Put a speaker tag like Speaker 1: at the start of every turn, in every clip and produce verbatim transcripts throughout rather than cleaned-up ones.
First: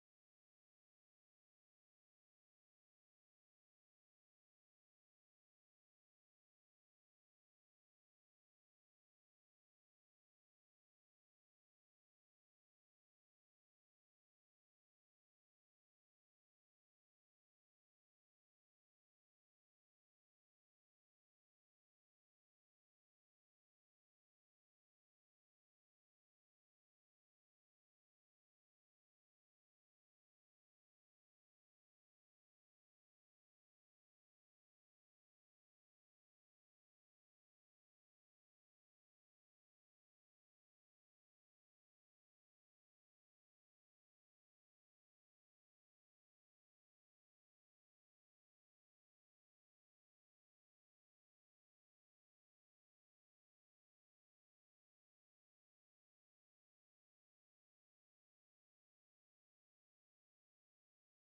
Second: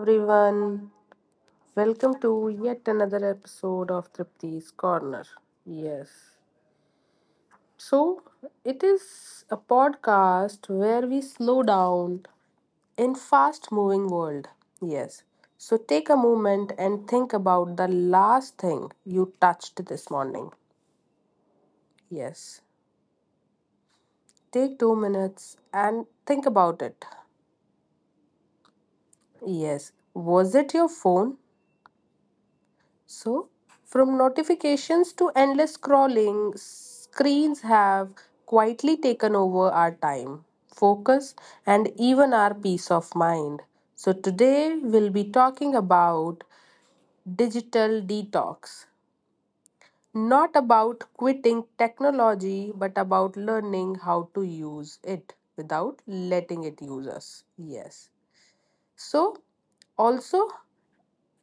Speaker 1: everyone. Welcome to yet another episode of Tripti's Corner. Yes. So, it is a podcast where we slow down in fast moving world. Yes. So, take a moment and think about the last thing you touched this morning. Yes. Take two minutes and think about it. Yes. Was it your phone? So, from notifications to endless scrolling, screens have quietly taken over our time, focus, and even our peace of mind. So, today we'll be talking about digital detox. Not about quitting technology, but about learning how to use it without letting it use us. Yes. So, also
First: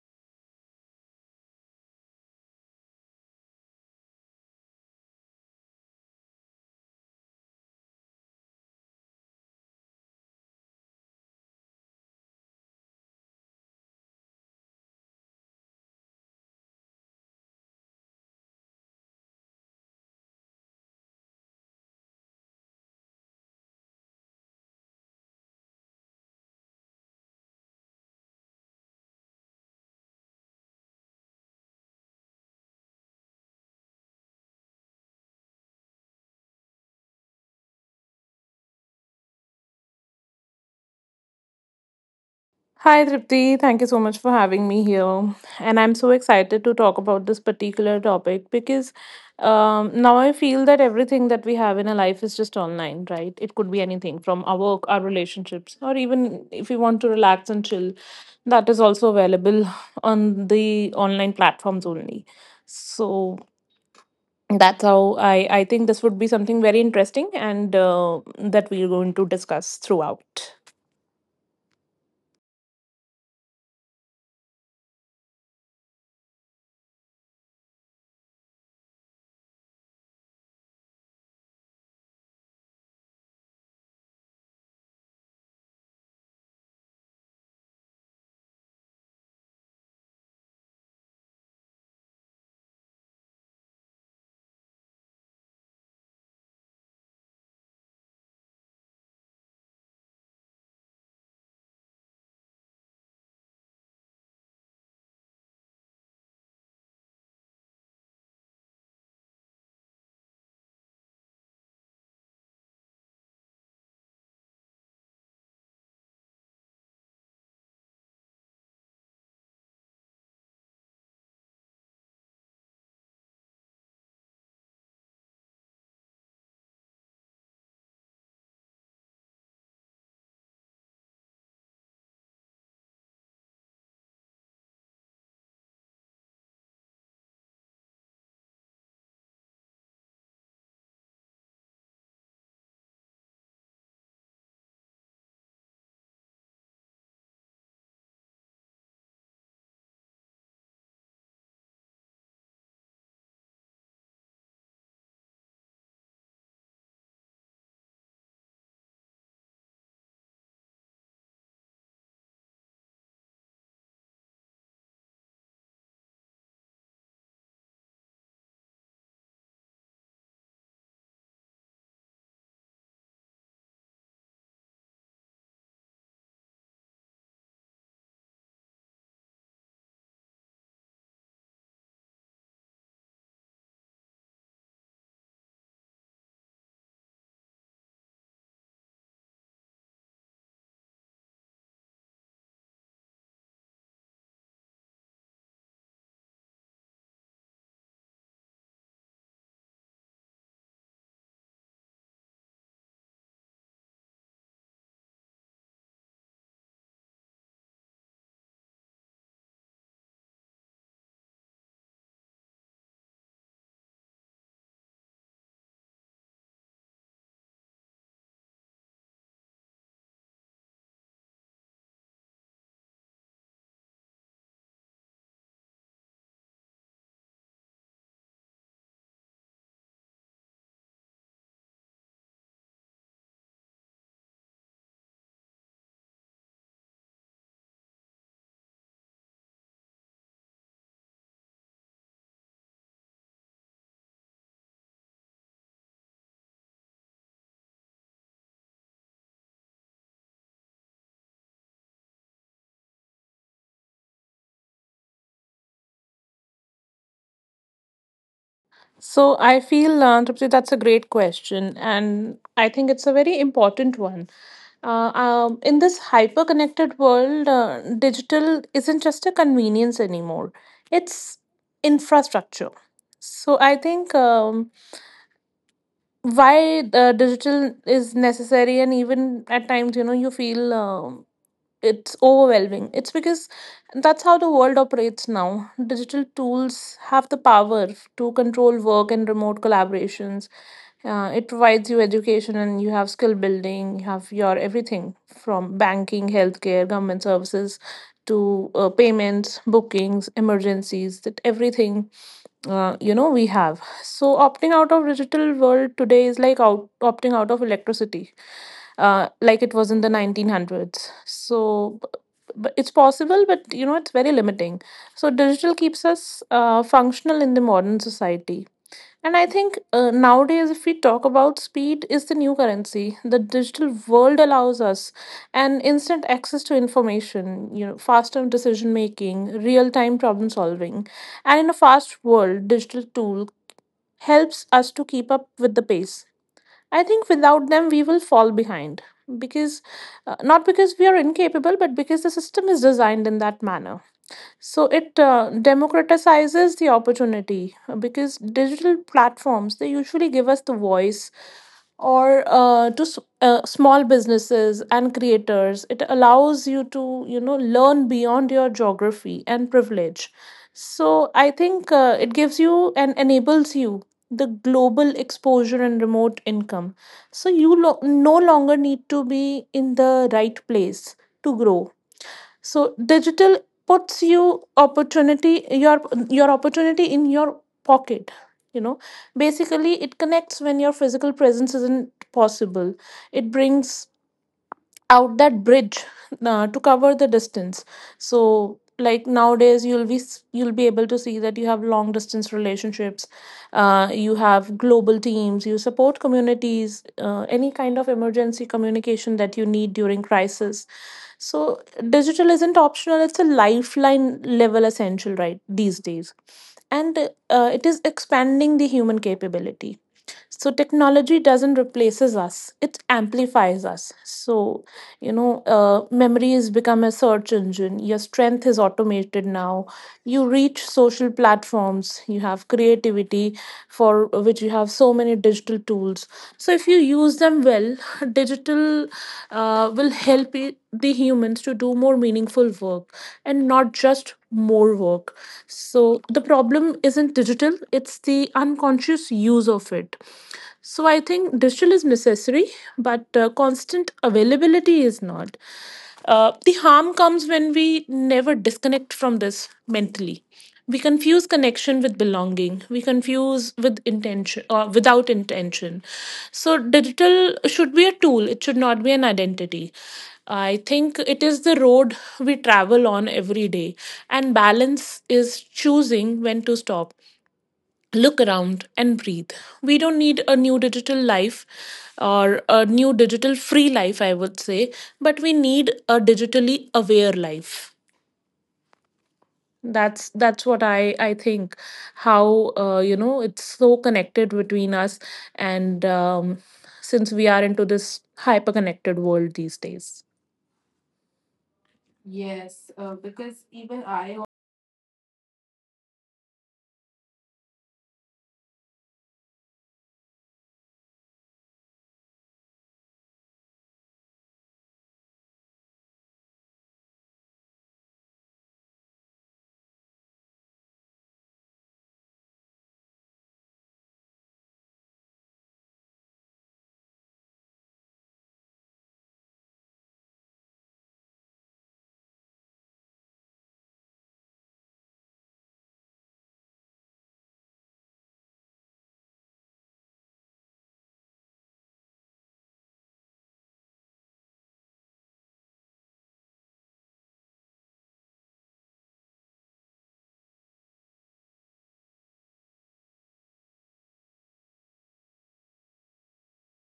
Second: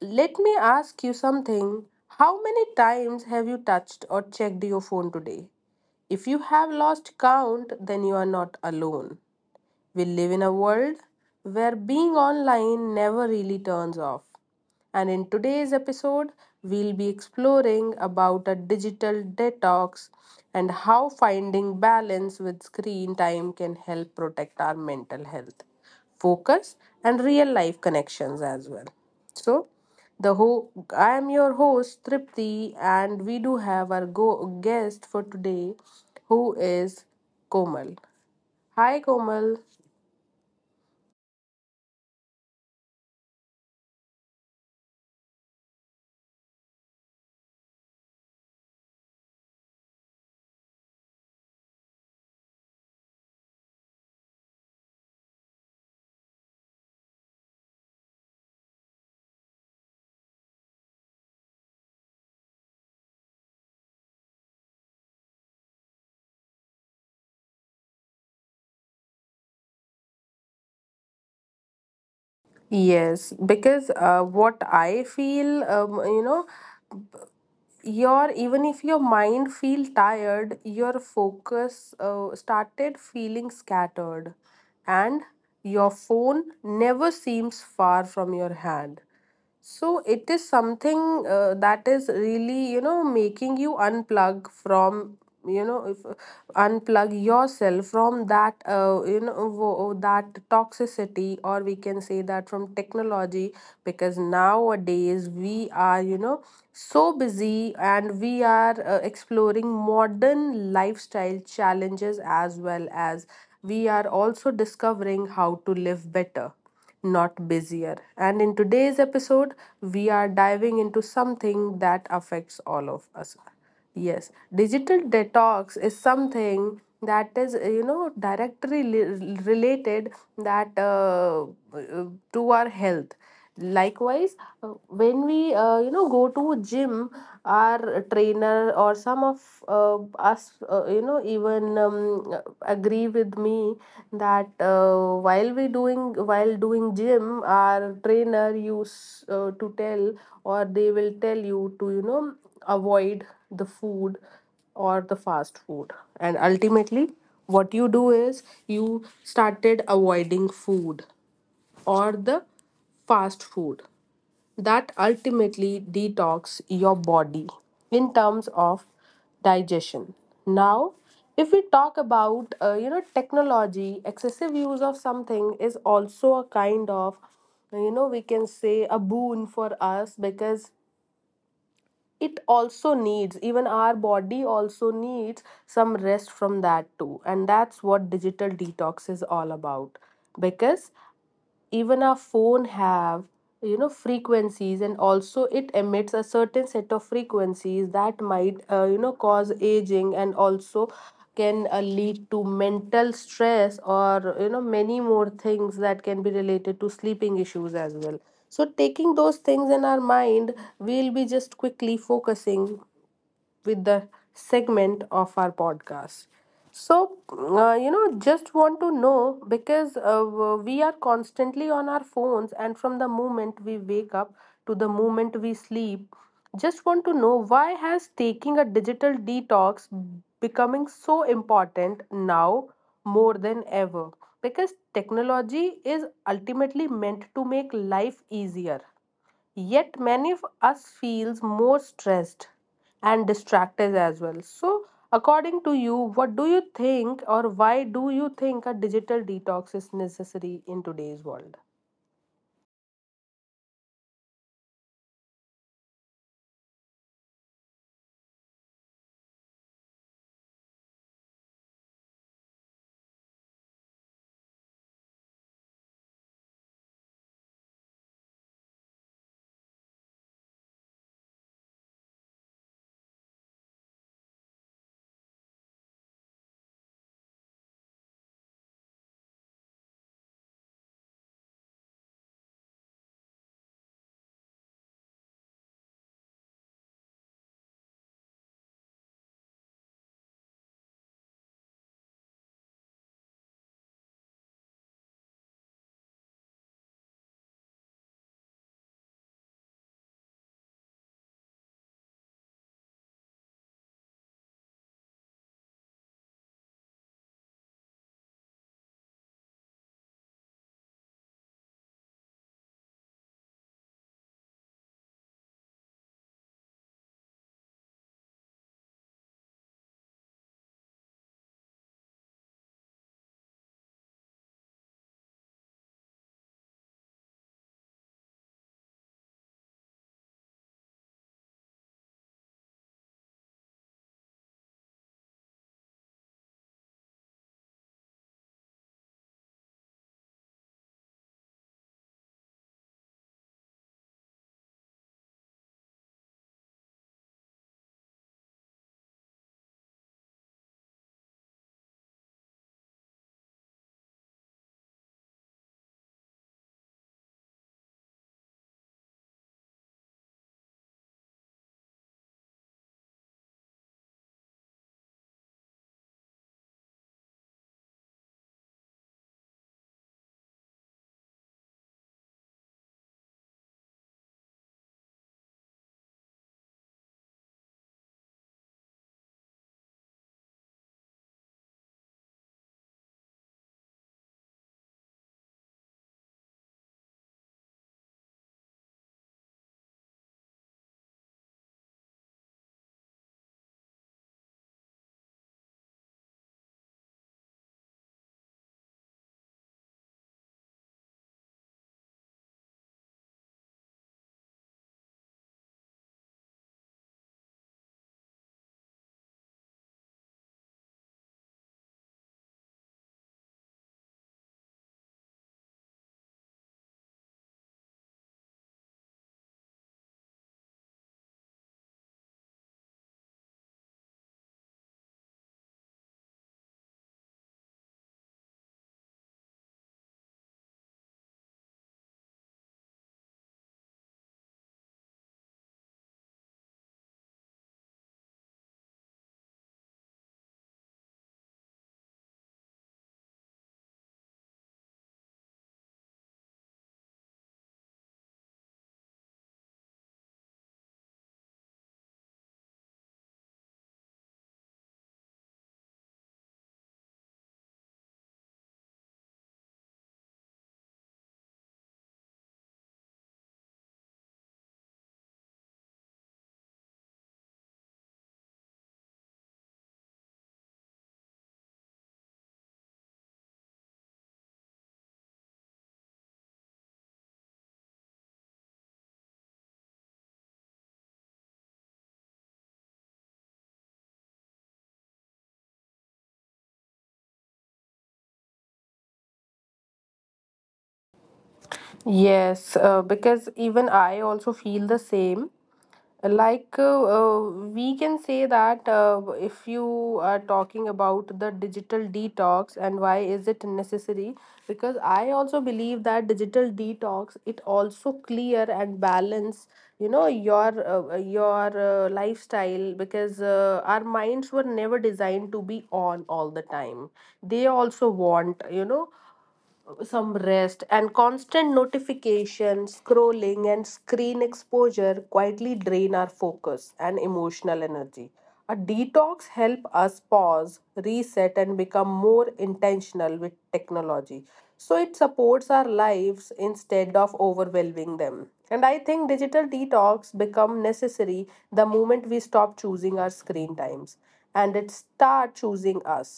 Speaker 1: let me ask you something. How many times have you touched or checked your phone today? If you have lost count, then you are not alone. We live in a world where being online never really turns off. And in today's episode, we'll be exploring about a digital detox and how finding balance with screen time can help protect our mental health, focus, and real life connections as well. So, the ho- I am your host Tripti, and we do have our go- guest for today, who is Komal. Hi, Komal.
Speaker 2: Hi Tripti, thank you so much for having me here. And I'm so excited to talk about this particular topic because um, now I feel that everything that we have in our life is just online, right? It could be anything from our work, our relationships, or even if we want to relax and chill, that is also available on the online platforms only. So that's how I, I think this would be something very interesting and uh, that we're going to discuss throughout.
Speaker 1: Yes, because uh, what I feel, um, you know, your even if your mind feel tired, your focus uh, started feeling scattered, and your phone never seems far from your hand. So it is something uh, that is really, you know, making you unplug from, you know, if, unplug yourself from that, uh, you know, wo- that toxicity, or we can say that from technology, because nowadays we are, you know, so busy and we are uh, exploring modern lifestyle challenges as well as we are also discovering how to live better not busier. And in today's episode, we are diving into something that affects all of us. Yes, digital detox is something that is, uh, you know, directly li- related that uh, uh, to our health. Likewise, uh, when we uh, you know go to gym, our trainer or some of uh, us, uh, you know, even um, agree with me that uh, while we doing while doing gym our trainer used uh, to tell or they will tell you to you know avoid the food or the fast food and ultimately what you do is you started avoiding food or the fast food that ultimately detox your body in terms of digestion now if we talk about uh, you know technology excessive use of something is also a kind of you know we can say a boon for us because it also needs even our body also needs some rest from that too, and that's what digital detox is all about because even our phone have you know frequencies, and also it emits a certain set of frequencies that might uh, you know cause aging and also can uh, lead to mental stress or you know many more things that can be related to sleeping issues as well. So taking those things in our mind, we'll be just quickly focusing with the segment of our podcast. So, uh, you know, just want to know because uh, we are constantly on our phones, and from the moment we wake up to the moment we sleep, just want to know why has taking a digital detox becoming so important now more than ever? Because technology is ultimately meant to make life easier. Yet many of us feels more stressed and distracted as well. So according to you, what do you think or why do you think a digital detox is necessary in today's world?
Speaker 2: So I feel, uh, Tripti, that's a great question, and I think it's a very important one. Uh, um, in this hyper-connected world, uh, digital isn't just a convenience anymore; it's infrastructure. So I think um, why uh, digital is necessary, and even at times, you know, you feel. um it's overwhelming. It's because that's how the world operates now. Digital tools have the power to control work and remote collaborations. Uh, it provides you education and you have skill building, you have your everything from banking, healthcare, government services to uh, payments, bookings, emergencies, that everything uh, you know we have. So opting out of digital world today is like out, opting out of electricity uh, like it was in the nineteen hundreds. So, b- b- it's possible, but you know, it's very limiting. So, digital keeps us uh, functional in the modern society. And I think uh, nowadays, if we talk about speed, is the new currency. The digital world allows us an instant access to information, you know, faster decision making, real time problem solving. And in a fast world, digital tool helps us to keep up with the pace. I think without them, we will fall behind because uh, not because we are incapable, but because the system is designed in that manner. So it uh, democratizes the opportunity uh, because digital platforms they usually give us the voice or uh, to s- uh, small businesses and creators. It allows you to you know learn beyond your geography and privilege. So I think uh, it gives you and enables you the global exposure and remote income. So you lo- no longer need to be in the right place to grow. So digital puts you opportunity your your opportunity in your pocket, you know. Basically it connects when your physical presence isn't possible. It brings out that bridge uh, to cover the distance. So like nowadays you'll be s- you'll be able to see that you have long distance relationships, uh, you have global teams, you support communities, uh, any kind of emergency communication that you need during crisis. So digital isn't optional, it's a lifeline level essential right these days. And uh, it is expanding the human capability. So technology doesn't replaces us, it amplifies us. So, you know, uh, memory has become a search engine. Your strength is automated now. You reach social platforms, you have creativity for which you have so many digital tools. So if you use them well, digital uh, will help i- the humans to do more meaningful work and not just more work. So the problem isn't digital, it's the unconscious use of it. So I think digital is necessary, but uh, constant availability is not. Uh, the harm comes when we never disconnect from this mentally. We confuse connection with belonging. We confuse with intention or without intention. So digital should be a tool. It should not be an identity. I think it is the road we travel on every day, and balance is choosing when to stop, look around and breathe. We don't need a new digital life, or a new digital free life, I would say, but we need a digitally aware life. That's that's what I I think. How uh, you know it's so connected between us, and um, since we are into this hyper connected world these days.
Speaker 1: Yes, uh, because even I also feel the same. Like uh, uh, we can say that uh, if you are talking about the digital detox and why is it necessary? Because I also believe that digital detox it also clear and balance you know your uh, your uh, lifestyle because uh, our minds were never designed to be on all the time. They also want you know some rest, and constant notification scrolling and screen exposure quietly drain our focus and emotional energy. A detox help us pause, reset, and become more intentional with technology, so it supports our lives instead of overwhelming them. And I think digital detox become necessary the moment we stop choosing our screen times and it start choosing us.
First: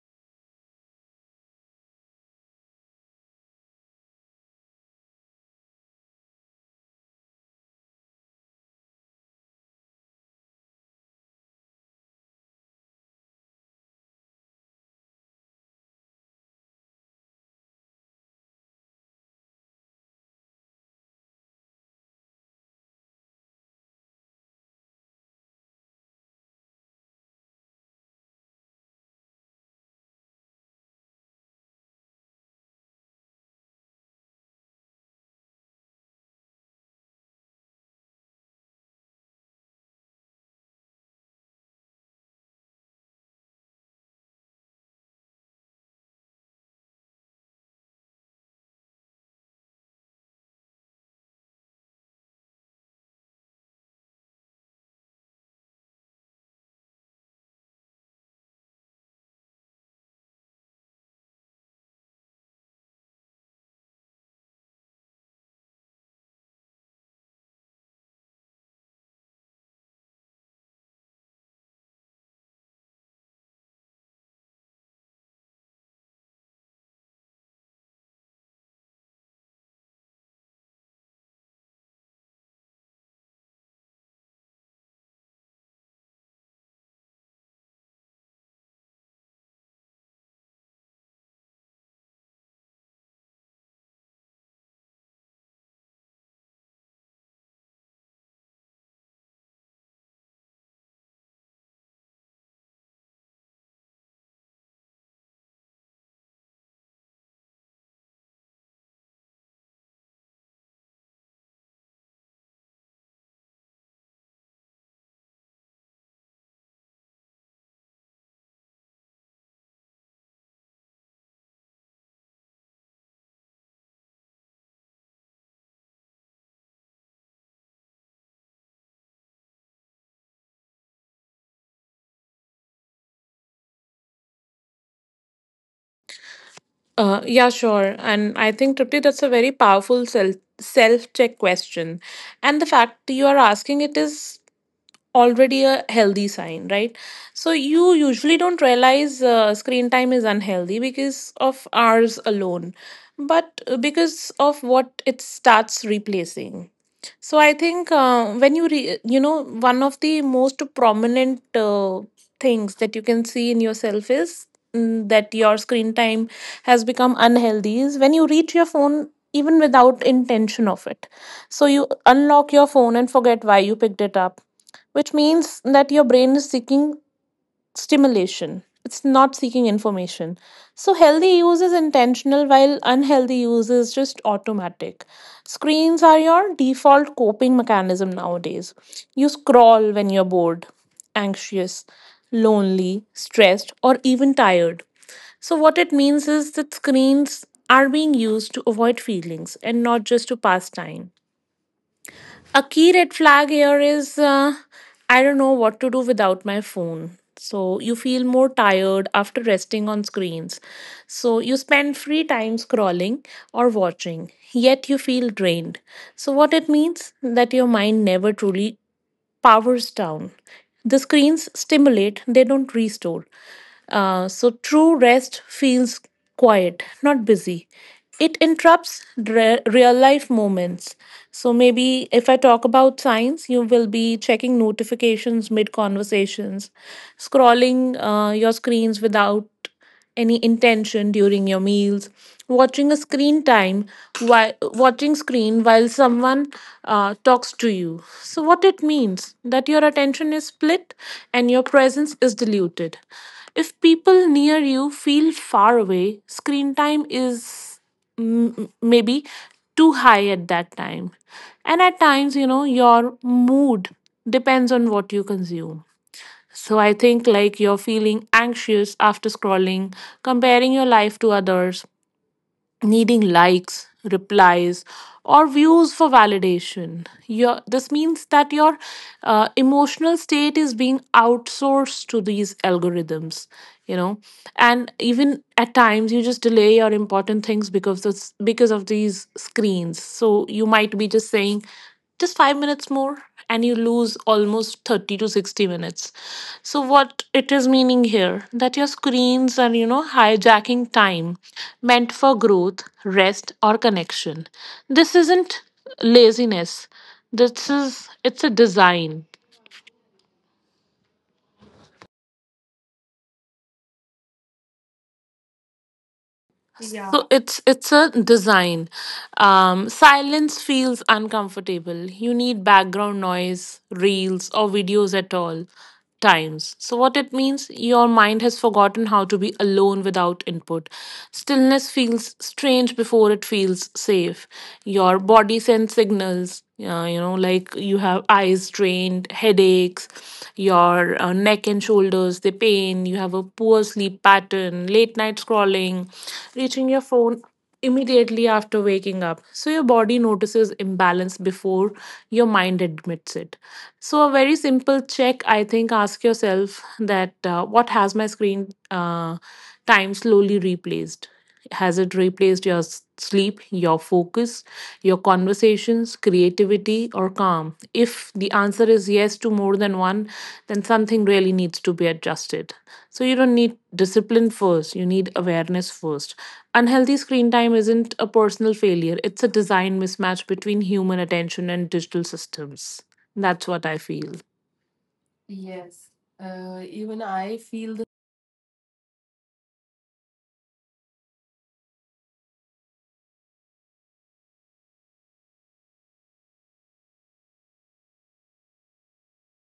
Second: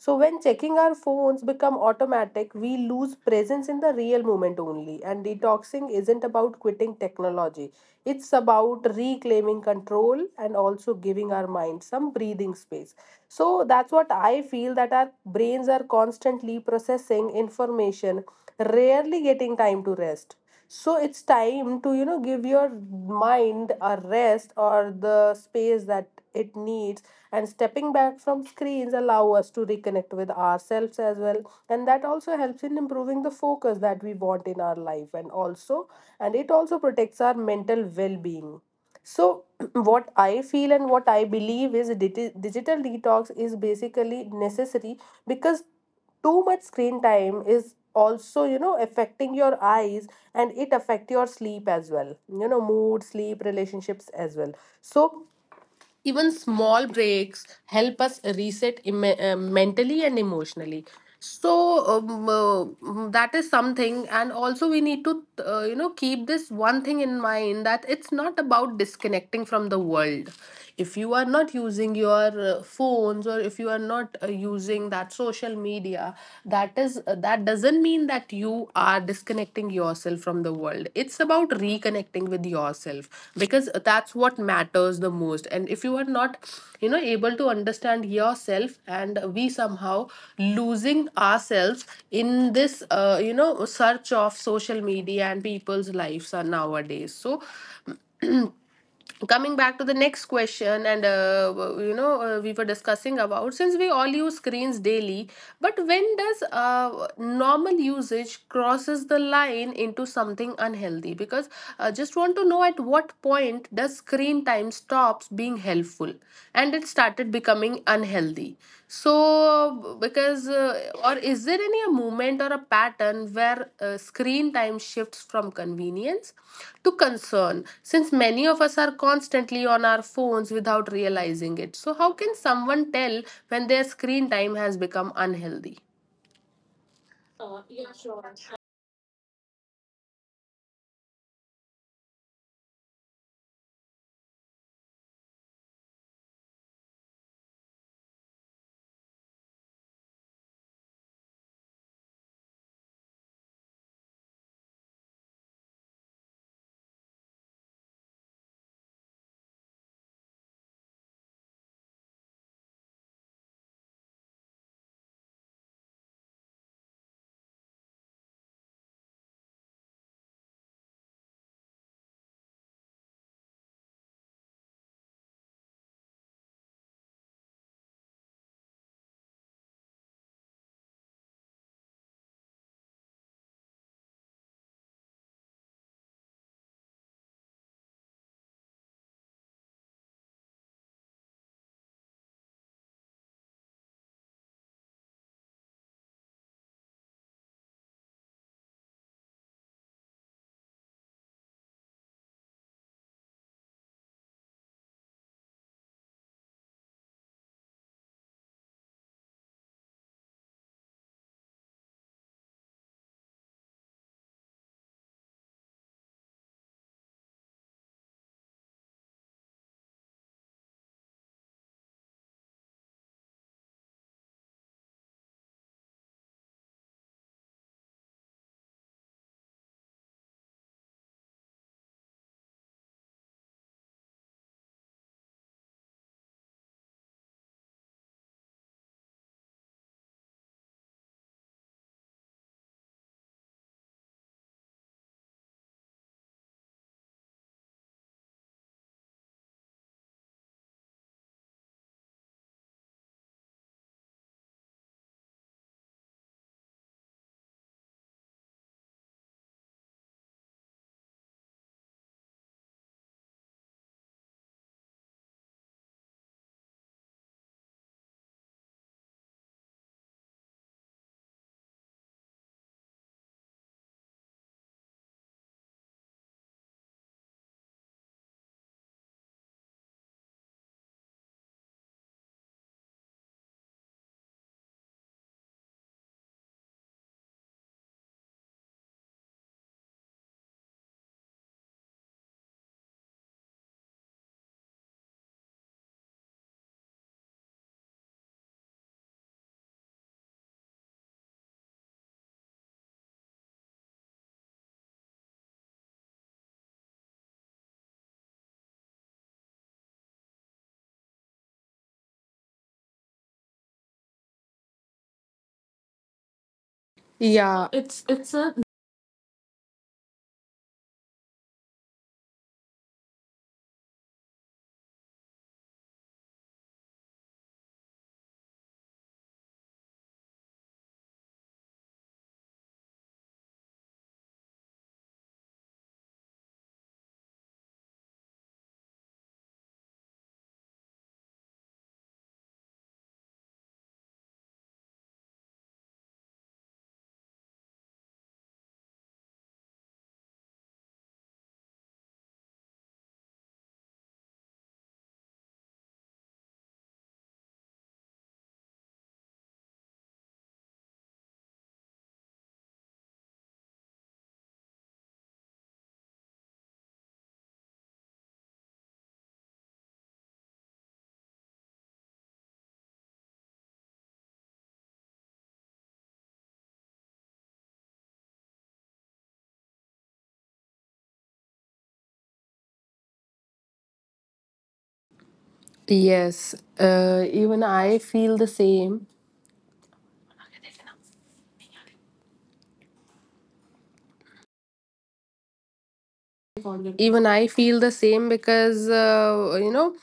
Speaker 1: So when checking our phones become automatic, we lose presence in the real moment only. And detoxing isn't about quitting technology. It's about reclaiming control and also giving our mind some breathing space. So that's what I feel, that our brains are constantly processing information, rarely getting time to rest. So it's time to, you know, give your mind a rest or the space that it needs, and stepping back from screens allow us to reconnect with ourselves as well. And that also helps in improving the focus that we want in our life, and also and it also protects our mental well-being. So what I feel and what I believe is digi- digital detox is basically necessary because too much screen time is also you know affecting your eyes, and it affect your sleep as well, you know, mood, sleep, relationships as well. So even small breaks help us reset em- uh, mentally and emotionally. So um, uh, mm, that is something, and also we need to, uh, you know, keep this one thing in mind, that it's not about disconnecting from the world. If you are not using your uh, phones, or if you are not uh, using that social media, that is uh, that doesn't mean that you are disconnecting yourself from the world. It's about reconnecting with yourself, because that's what matters the most. And if you are not you know able to understand yourself, and we somehow losing ourselves in this uh, you know search of social media and people's lives are nowadays so coming back to the next question. And uh, you know uh, we were discussing about since we all use screens daily, but when does uh, normal usage crosses the line into something unhealthy? Because I just want to know at what point does screen time stops being helpful and it started becoming unhealthy. So, because, uh, or is there any a movement or a pattern where uh, screen time shifts from convenience to concern? Since many of us are constantly on our phones without realizing it. So, how can someone tell when their screen time has become unhealthy?
Speaker 2: Uh, yeah, sure. And I think, Tripti, that's a very powerful self self check question. And the fact you are asking it is already a healthy sign, right? So you usually don't realize uh, screen time is unhealthy because of hours alone, but uh, because of what it starts replacing. So I think uh, when you re- you know one of the most prominent uh, things that you can see in yourself is mm, that your screen time has become unhealthy is when you reach your phone even without intention of it. So you unlock your phone and forget why you picked it up, which means that your brain is seeking stimulation. It's not seeking information. So, healthy use is intentional while unhealthy use is just automatic. Screens are your default coping mechanism nowadays. You scroll when you're bored, anxious, lonely, stressed, or even tired. So, what it means is that screens are being used to avoid feelings and not just to pass time. A key red flag here is uh, I don't know what to do without my phone. So you feel more tired after resting on screens. So you spend free time scrolling or watching, yet you feel drained. So what it means that your mind never truly powers down. The screens stimulate, they don't restore. Uh, so true rest feels quiet, not busy. It interrupts re- real life moments. So maybe if I talk about science, you will be checking notifications mid conversations, scrolling uh, your screens without any intention during your meals, watching a screen time while watching screen while someone uh, talks to you. So what it means that your attention is split and your presence is diluted. If people near you feel far away, screen time is mm, maybe too high at that time. And at times, you know, your mood depends on what you consume. So I think like you're feeling anxious after scrolling, comparing your life to others, needing likes, replies, or views for validation. Your this means that your uh, emotional state is being outsourced to these algorithms. You know, and even at times you just delay your important things because of, because of these screens. So you might be just saying just five minutes more, and you lose almost thirty to sixty minutes. So what it is meaning here that your screens are you know hijacking time meant for growth, rest or connection. This isn't laziness, this is it's a design. So
Speaker 1: Yeah,
Speaker 2: it's it's a design. Um, silence feels uncomfortable. You need background noise, reels, or videos at all times. So what it means, your mind has forgotten how to be alone without input. Stillness feels strange before it feels safe. Your body sends signals uh, you know, like you have eyes strained, headaches, your uh, neck and shoulders they pain, you have a poor sleep pattern, late night scrolling, reaching your phone immediately after waking up. So your body notices imbalance before your mind admits it. So a very simple check, I think, ask yourself that uh, what has my screen uh, time slowly replaced. Has it replaced your s- sleep, your focus, your conversations, creativity, or calm? If the answer is yes to more than one, then something really needs to be adjusted. So you don't need discipline first, you need awareness first. Unhealthy screen time isn't a personal failure, it's a design mismatch between human attention and digital systems. That's what I feel.
Speaker 1: yes. Uh, even I feel the same. Even I feel the same because, uh, you know,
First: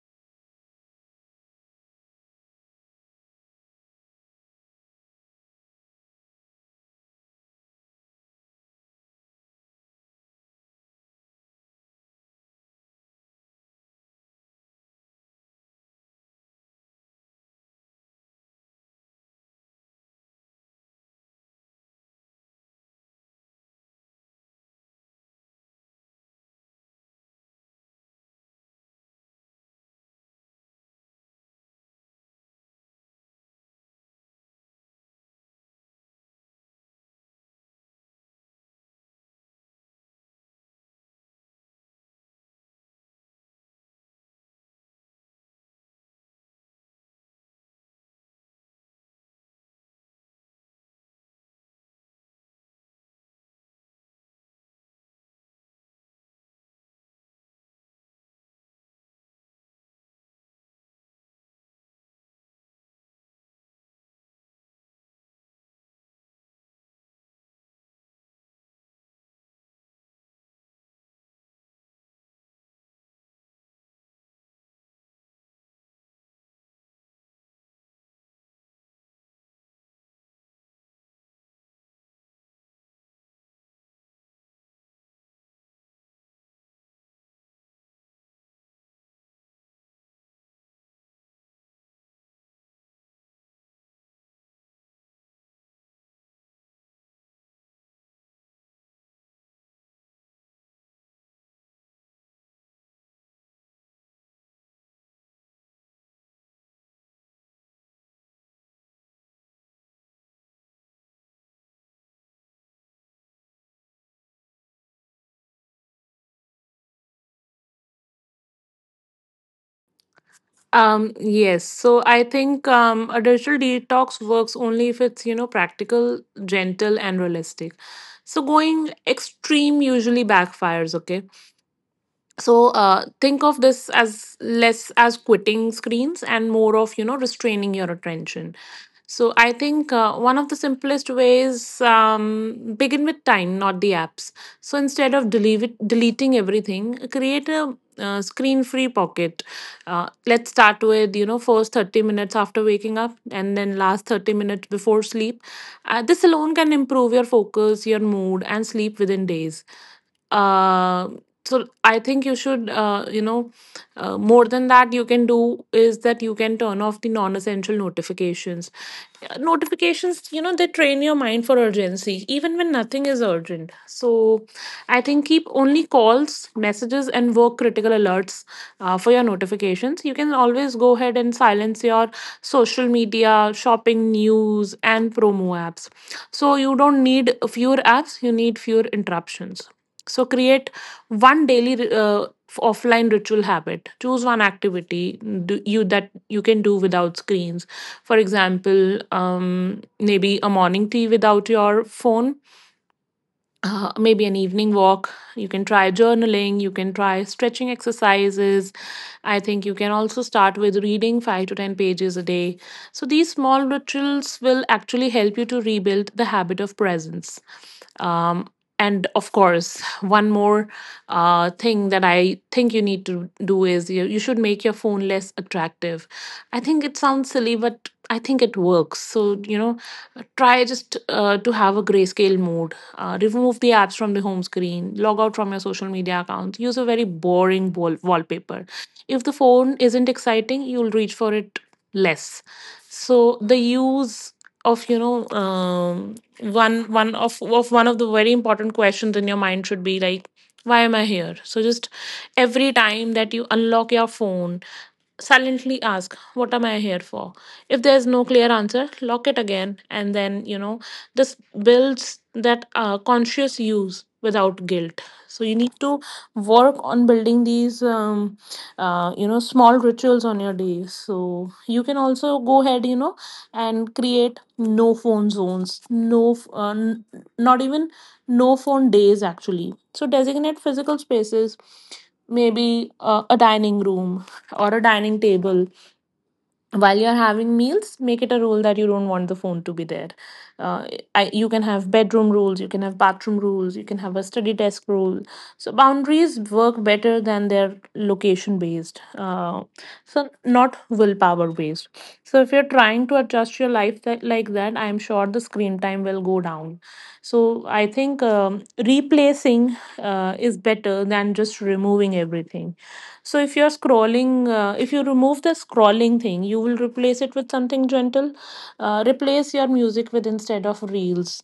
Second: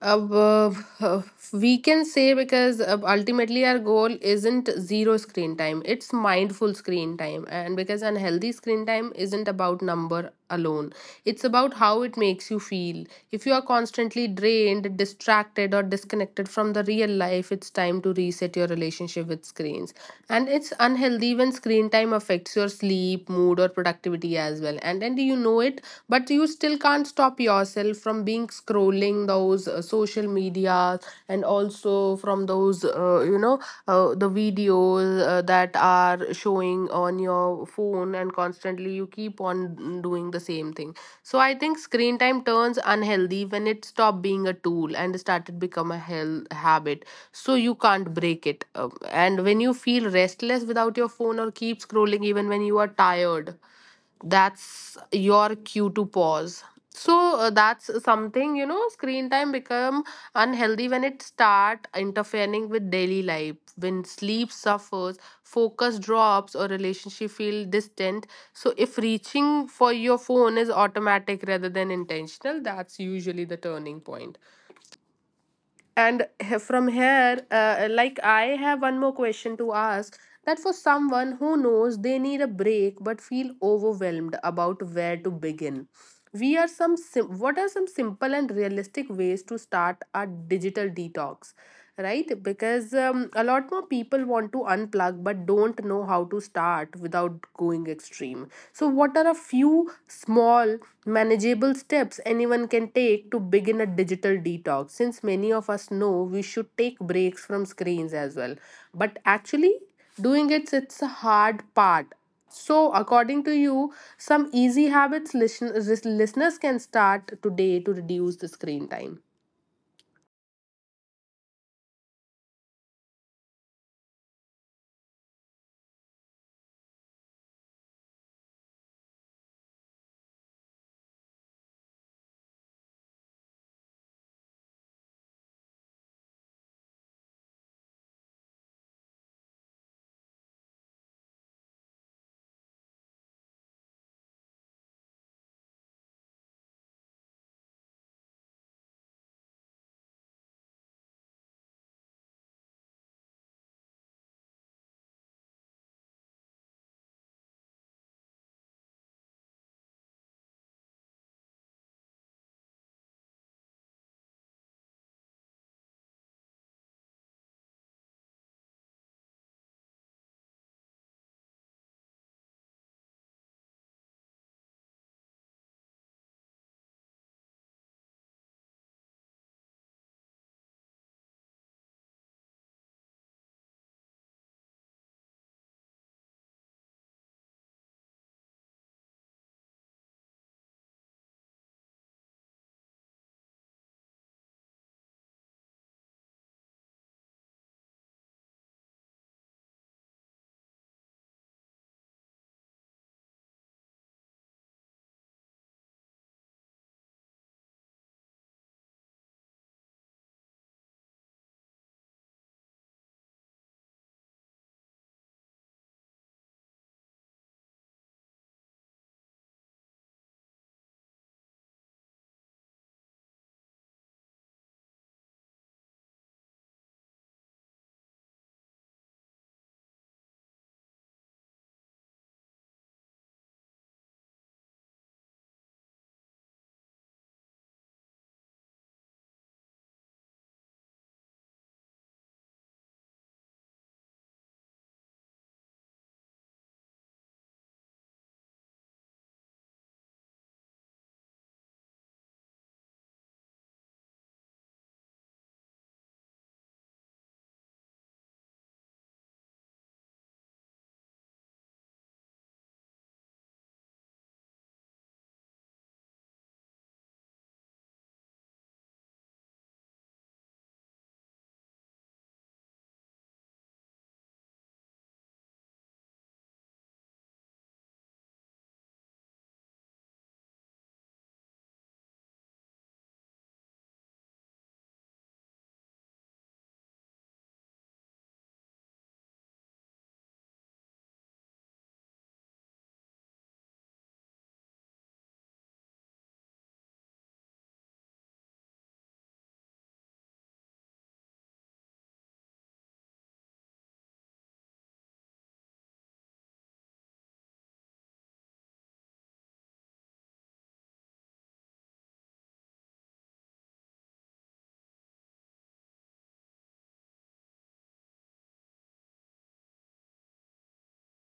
Speaker 1: Uh, uh, uh, we can say because uh, ultimately our goal isn't zero screen time, it's mindful screen time. And because unhealthy screen time isn't about number alone, it's about how it makes you feel. If you are constantly drained, distracted, or disconnected from the real life, it's time to reset your relationship with screens. And it's unhealthy when screen time affects your sleep, mood, or productivity as well. And and you know it, but you still still can't stop yourself from being scrolling those uh, social media, and also from those uh, you know uh, the videos uh, that are showing on your phone, and constantly you keep on doing the same thing. So I think screen time turns unhealthy when it stopped being a tool and started become a hell habit, so you can't break it. Um, and when you feel restless without your phone or keep scrolling even when you are tired, that's your cue to pause. So uh, that's something, you know, screen time become unhealthy when it start interfering with daily life, when sleep suffers, focus drops, or relationship feel distant. So if reaching for your phone is automatic rather than intentional, that's usually the turning point. And he- from here uh, like I have one more question to ask, that for someone who knows they need a break but feel overwhelmed about where to begin, we are some sim- what are some simple and realistic ways to start a digital detox, right? Because um, a lot more people want to unplug but don't know how to start without going extreme. So what are a few small, manageable steps anyone can take to begin a digital detox? Since many of us know we should take breaks from screens as well, but actually doing it it's a hard part. So according to you, some easy habits listen, listeners can start today to reduce the screen time.
Speaker 2: Um, yes. So I think um, a digital detox works only if it's, you know, practical, gentle, and realistic. So going extreme usually backfires, okay? So uh, think of this as less as quitting screens and more of you know restraining your attention. So I think uh, one of the simplest ways, um, begin with time not the apps. So instead of delete, deleting everything, create a uh, screen free pocket. Uh, let's start with you know first thirty minutes after waking up and then last thirty minutes before sleep. Uh, this alone can improve your focus, your mood and sleep within days. Uh, so I think you should uh, you know, uh, more than that you can do is that you can turn off the non essential notifications. Uh, notifications, you know, they train your mind for urgency even when nothing is urgent. So I think keep only calls, messages and work critical alerts. Uh, for your notifications you can always go ahead and silence your social media, shopping, news and promo apps. So you don't need fewer apps, you need fewer interruptions. So create one daily uh, offline ritual habit. Choose one activity, mm, do you that you can do without screens. For example, um, maybe a morning tea without your phone, uh, maybe an evening walk. You can try journaling, you can try stretching exercises. I think you can also start with reading five to ten pages a day. So, these small rituals will actually help you to rebuild the habit of presence. Um, and of course, one more uh, thing that I think you need to do is you, you should make your phone less attractive. I think it sounds silly, but I think it works. So, you know, try just uh, to have a grayscale mode, uh, remove the apps from the home screen, log out from your social media account, use a very boring wall- wallpaper. If the phone isn't exciting, you'll reach for it less. So the use of you know um, one one of of one of the very important questions in your mind should be like, why am I here? So just every time that you unlock your phone, silently ask, what am I here for? If there's no clear answer, lock it again. And then you know this builds that uh, conscious use without guilt. So you need to work on building these um, uh, you know small rituals on your day. So you can also go ahead you know and create no phone zones, no f- uh, n- not even no phone days actually. So designate physical spaces, maybe uh, a dining room or a dining table. While you're having meals, make it a rule that you don't want the phone to be there. uh, I, you can have bedroom rules, you can have bathroom rules, you can have a study desk rule. So boundaries work better than they're location based, uh, so not willpower based. So if you're trying to adjust your life that, like that, I'm sure the screen time will go down. So I think um, replacing uh, is better than just removing everything. So if you're scrolling, uh, if you remove the scrolling thing, you will replace it with something gentle. Uh, replace your music with, instead of reels,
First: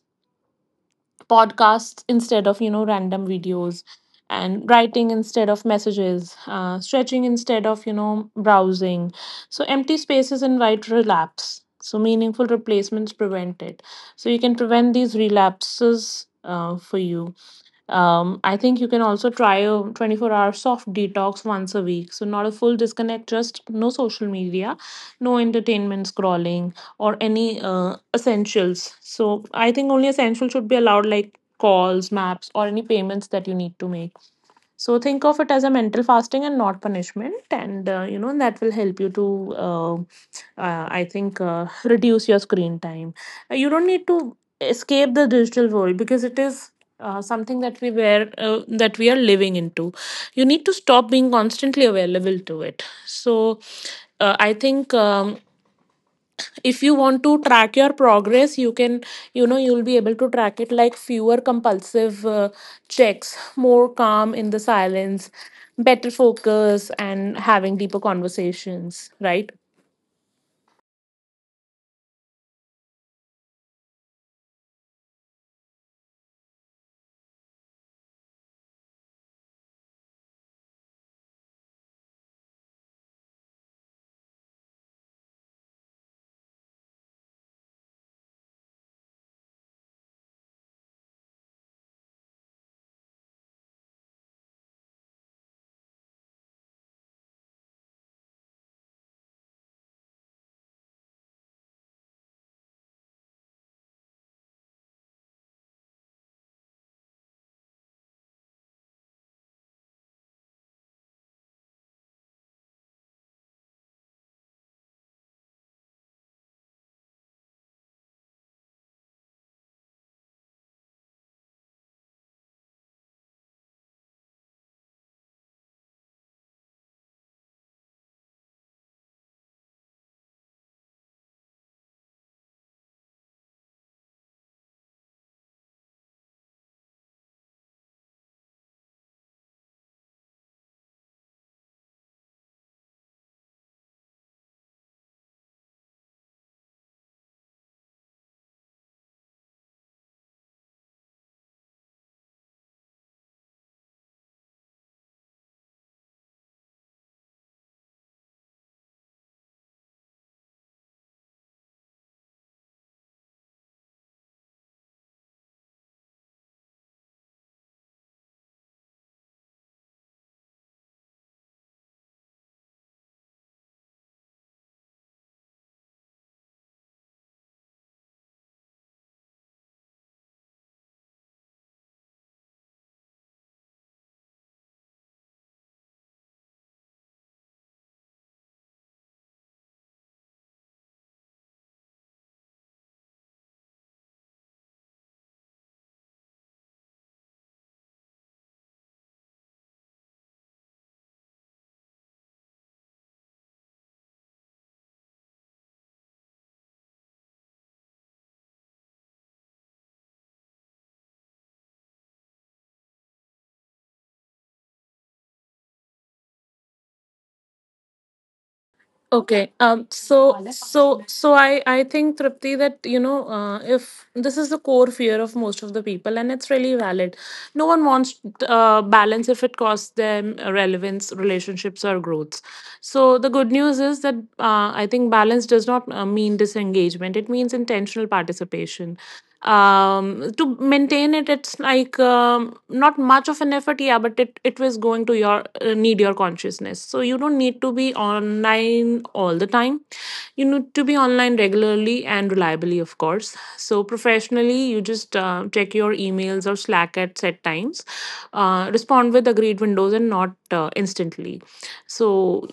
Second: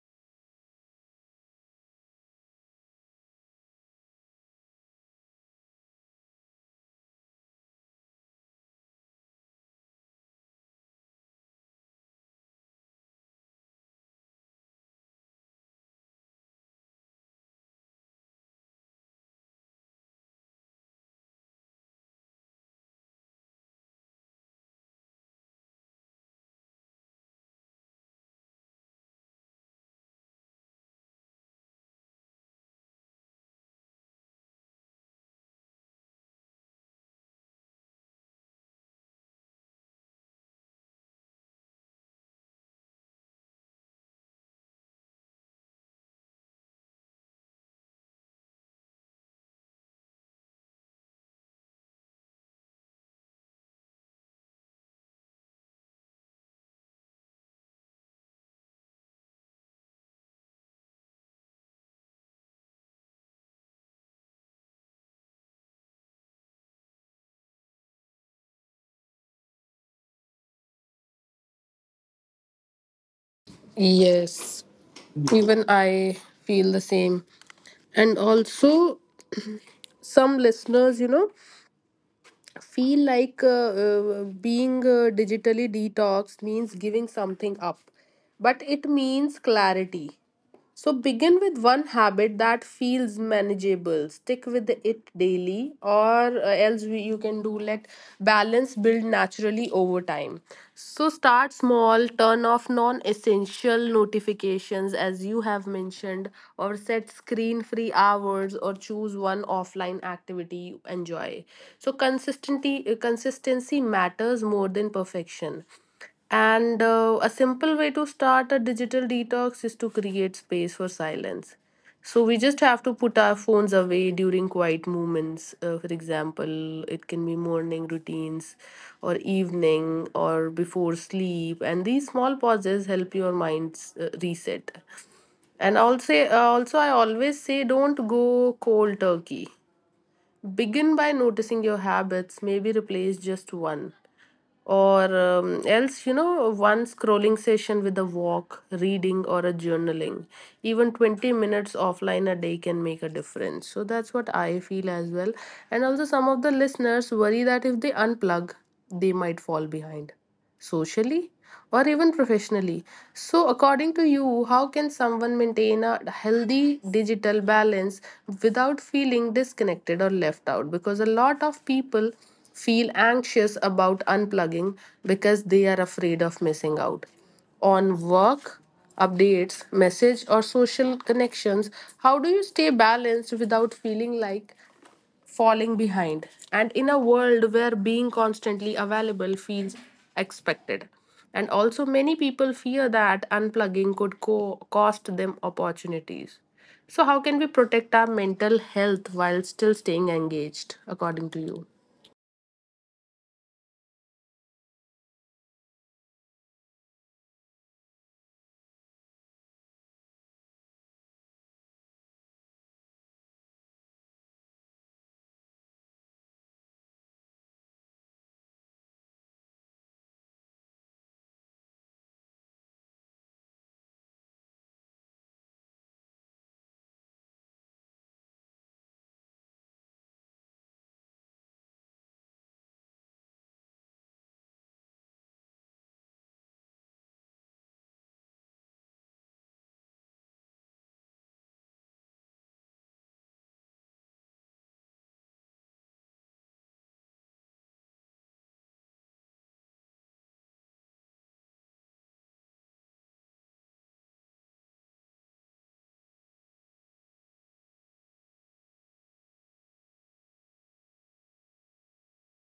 Speaker 2: podcasts instead of you know random videos, and writing instead of messages, uh, stretching instead of you know browsing. So empty spaces invite relapse. So meaningful replacements prevent it. So you can prevent these relapses uh, for you. Um, I think you can also try a twenty-four hour soft detox once a week. So, not a full disconnect, just no social media, no entertainment scrolling, or any uh, essentials. So, I think only essentials should be allowed, like calls, maps, or any payments that you need to make. So, think of it as a mental fasting and not punishment. And, uh, you know, that will help you to, uh, uh, I think, uh, reduce your screen time. Uh, You don't need to escape the digital world, because it is uh, something that we were uh, that we are living into. You need to stop being constantly available to it. So uh, I think, um, if you want to track your progress, you can, you know you'll be able to track it, like fewer compulsive uh, checks, more calm in the silence, better focus, and having deeper conversations, right?
Speaker 1: Yes, even I feel the same. And also, some listeners, you know, feel like uh, uh, being uh, digitally detoxed means giving something up, but it means clarity. So begin with one habit that feels manageable. Stick with it daily, or uh, else we, you can do let balance build naturally over time. So start small, turn off non essential notifications as you have mentioned, or set screen free hours, or choose one offline activity you enjoy. So consistency, uh, consistency matters more than perfection. And uh, a simple way to start a digital detox is to create space for silence. So we just have to put our phones away during quiet moments. Uh, for example, it can be morning routines or evening or before sleep. And these small pauses help your mind uh, reset. And also, uh, also I always say don't go cold turkey. Begin by noticing your habits, maybe replace just one, or um, else you know one scrolling session with a walk, reading, or a journaling. Even twenty minutes offline a day can make a difference, so that's what I feel as well. And also, some of the listeners worry that if they unplug, they might fall behind socially or even professionally. So, according to you, how can someone maintain a healthy digital balance without feeling disconnected or left out? Because a lot of people feel anxious about unplugging because they are afraid of missing out on work updates, message, or social connections. How do you stay balanced without feeling like falling behind, and in a world where being constantly available feels expected? And also, many people fear that unplugging could co- cost them opportunities. So, how can we protect our mental health while still staying engaged, according to you?
Speaker 2: Okay. Um. So. So. So. I. I think, Tripti, that you know. Uh, if this is the core fear of most of the people, and it's really valid. No one wants uh, balance if it costs them relevance, relationships, or growths. So the good news is that uh, I think balance does not uh, mean disengagement. It means intentional participation. Um, to maintain it, it's like um, not much of an effort. Yeah, but it it was going to your uh, need your consciousness. So you don't need to be online all the time, you need to be online regularly and reliably, of course. So professionally, you just uh, check your emails or Slack at set times, uh, respond with agreed windows and not uh, instantly. So,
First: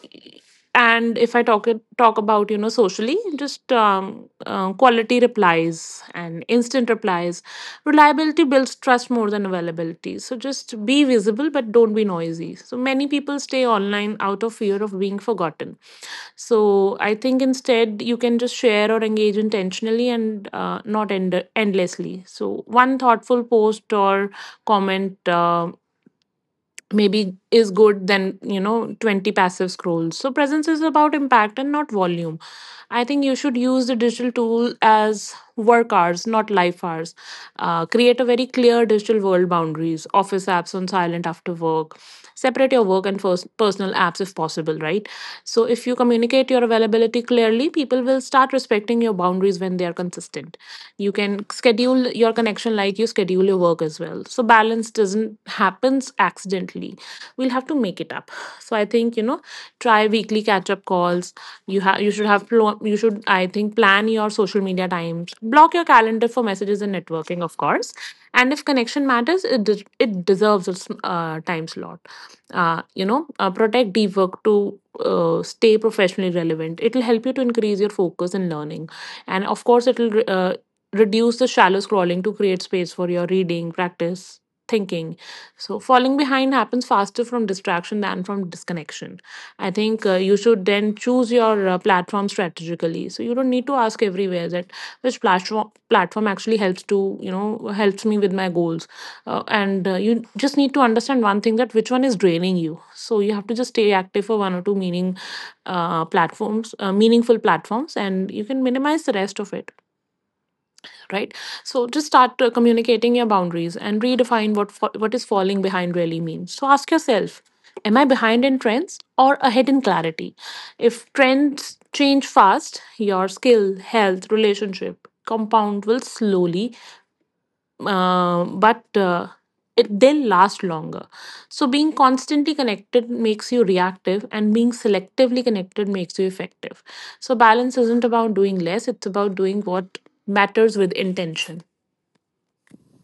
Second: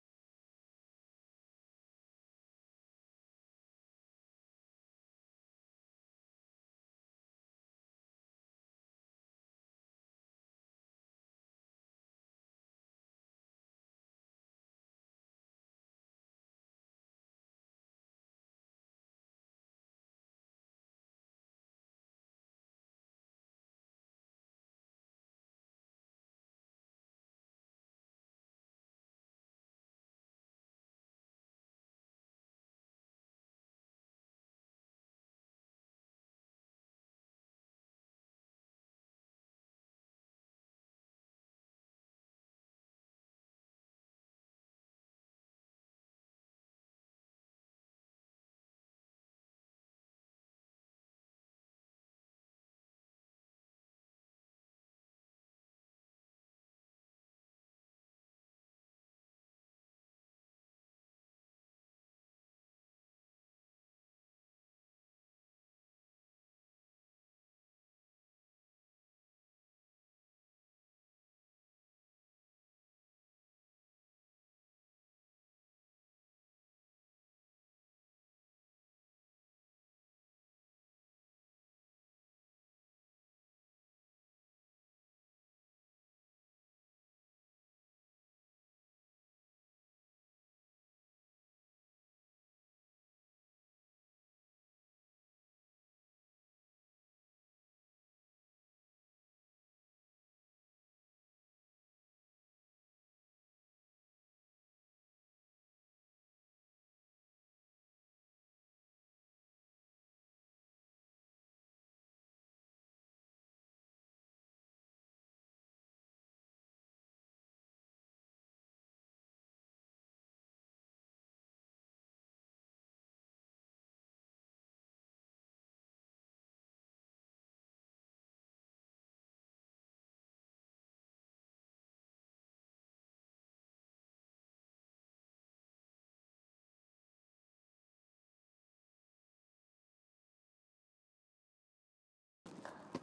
Speaker 2: and if I talk talk about you know socially, just um, uh, quality replies and instant replies. Reliability builds trust more than availability. So just be visible, but don't be noisy. So many people stay online out of fear of being forgotten. So I think instead you can just share or engage intentionally and uh, not end- endlessly. So one thoughtful post or comment Uh, maybe is good than you know twenty passive scrolls. So presence is about impact and not volume. I think you should use the digital tool as work hours, not life hours. Uh, create a very clear digital world boundaries, office apps on silent after work. Separate your work and first personal apps if possible, right? So, if you communicate your availability clearly, people will start respecting your boundaries when they are consistent. You can schedule your connection like you schedule your work as well. So, balance doesn't happens accidentally. We'll have to make it up. So, I think, you know, try weekly catch up calls. You have you should have pl- you should I think plan your social media times, block your calendar for messages and networking, of course. And if connection matters, it de- it deserves a s- uh, time slot. Uh, you know uh, protect deep work to uh, stay professionally relevant. It will help you to increase your focus in learning, and of course it will re- uh, reduce the shallow scrolling to create space for your reading practice, thinking. So falling behind happens faster from distraction than from disconnection. I think uh, you should then choose your uh, platform strategically. So you don't need to ask everywhere that which platform platform actually helps to, you know helps me with my goals, uh, and uh, you just need to understand one thing, that which one is draining you. So you have to just stay active for one or two meaning uh, platforms, uh, meaningful platforms, and you can minimize the rest of it, right? So just start uh, communicating your boundaries and redefine what fa- what is falling behind really means. So ask yourself, am I behind in trends or ahead in clarity? If trends change fast, your skill, health, relationship compound will slowly, uh, but uh, it, they'll last longer. So being constantly connected makes you reactive, and being selectively connected makes you effective. So balance isn't about doing less, it's about doing what matters with intention.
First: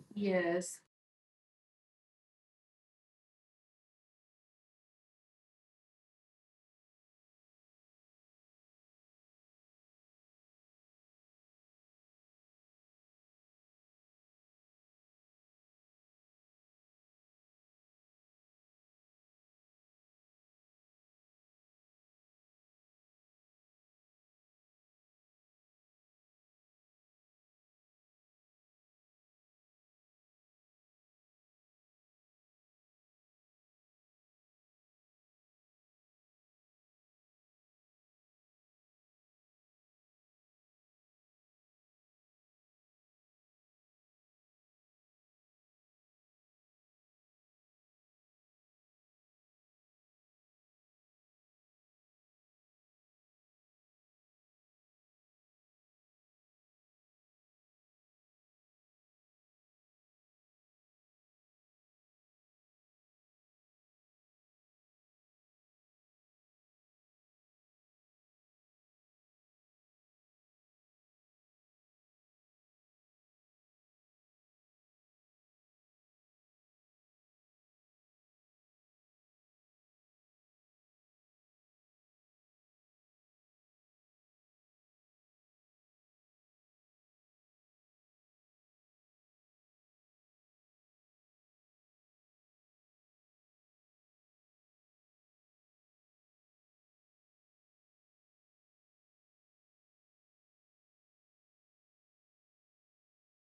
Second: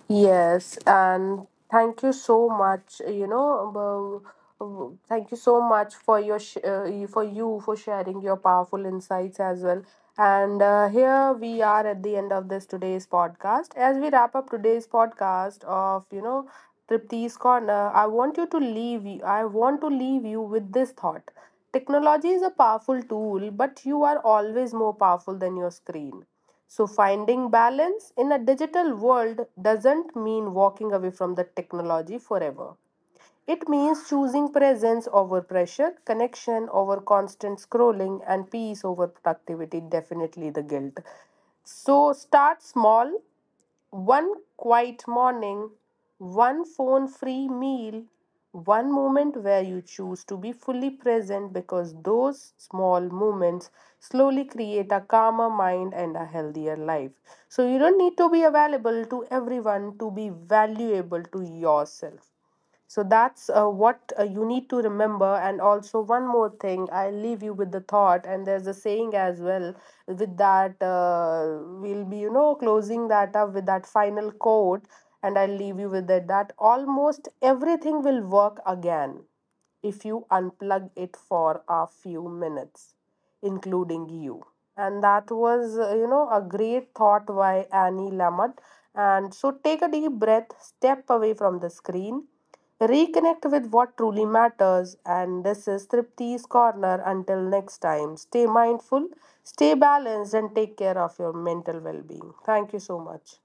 Speaker 1: Yes, and thank you so much. You know, uh, uh, thank you so much for your sh- uh, you- for you for sharing your powerful insights as well. And uh, here we are at the end of this today's podcast. As we wrap up today's podcast of you know Tripti's Corner, I want you to leave. You, I want to leave you with this thought: technology is a powerful tool, but you are always more powerful than your screen. So, finding balance in a digital world doesn't mean walking away from the technology forever. It means choosing presence over pressure, connection over constant scrolling, and peace over productivity. Definitely the guilt. So, start small, one quiet morning, one phone free meal, one moment where you choose to be fully present, because those small moments slowly create a calmer mind and a healthier life. So you don't need to be available to everyone to be valuable to yourself. So that's uh, what uh, you need to remember. And also, one more thing, I'll leave you with the thought. And there's a saying as well, with that, uh, we'll be, you know, closing that up with that final quote. And I'll leave you with it, that almost everything will work again if you unplug it for a few minutes, including you. And that was, uh, you know, a great thought by Annie Lamott. And so take a deep breath, step away from the screen, reconnect with what truly matters. And this is Tripti's Corner. Until next time, stay mindful, stay balanced, and take care of your mental well being. Thank you so much.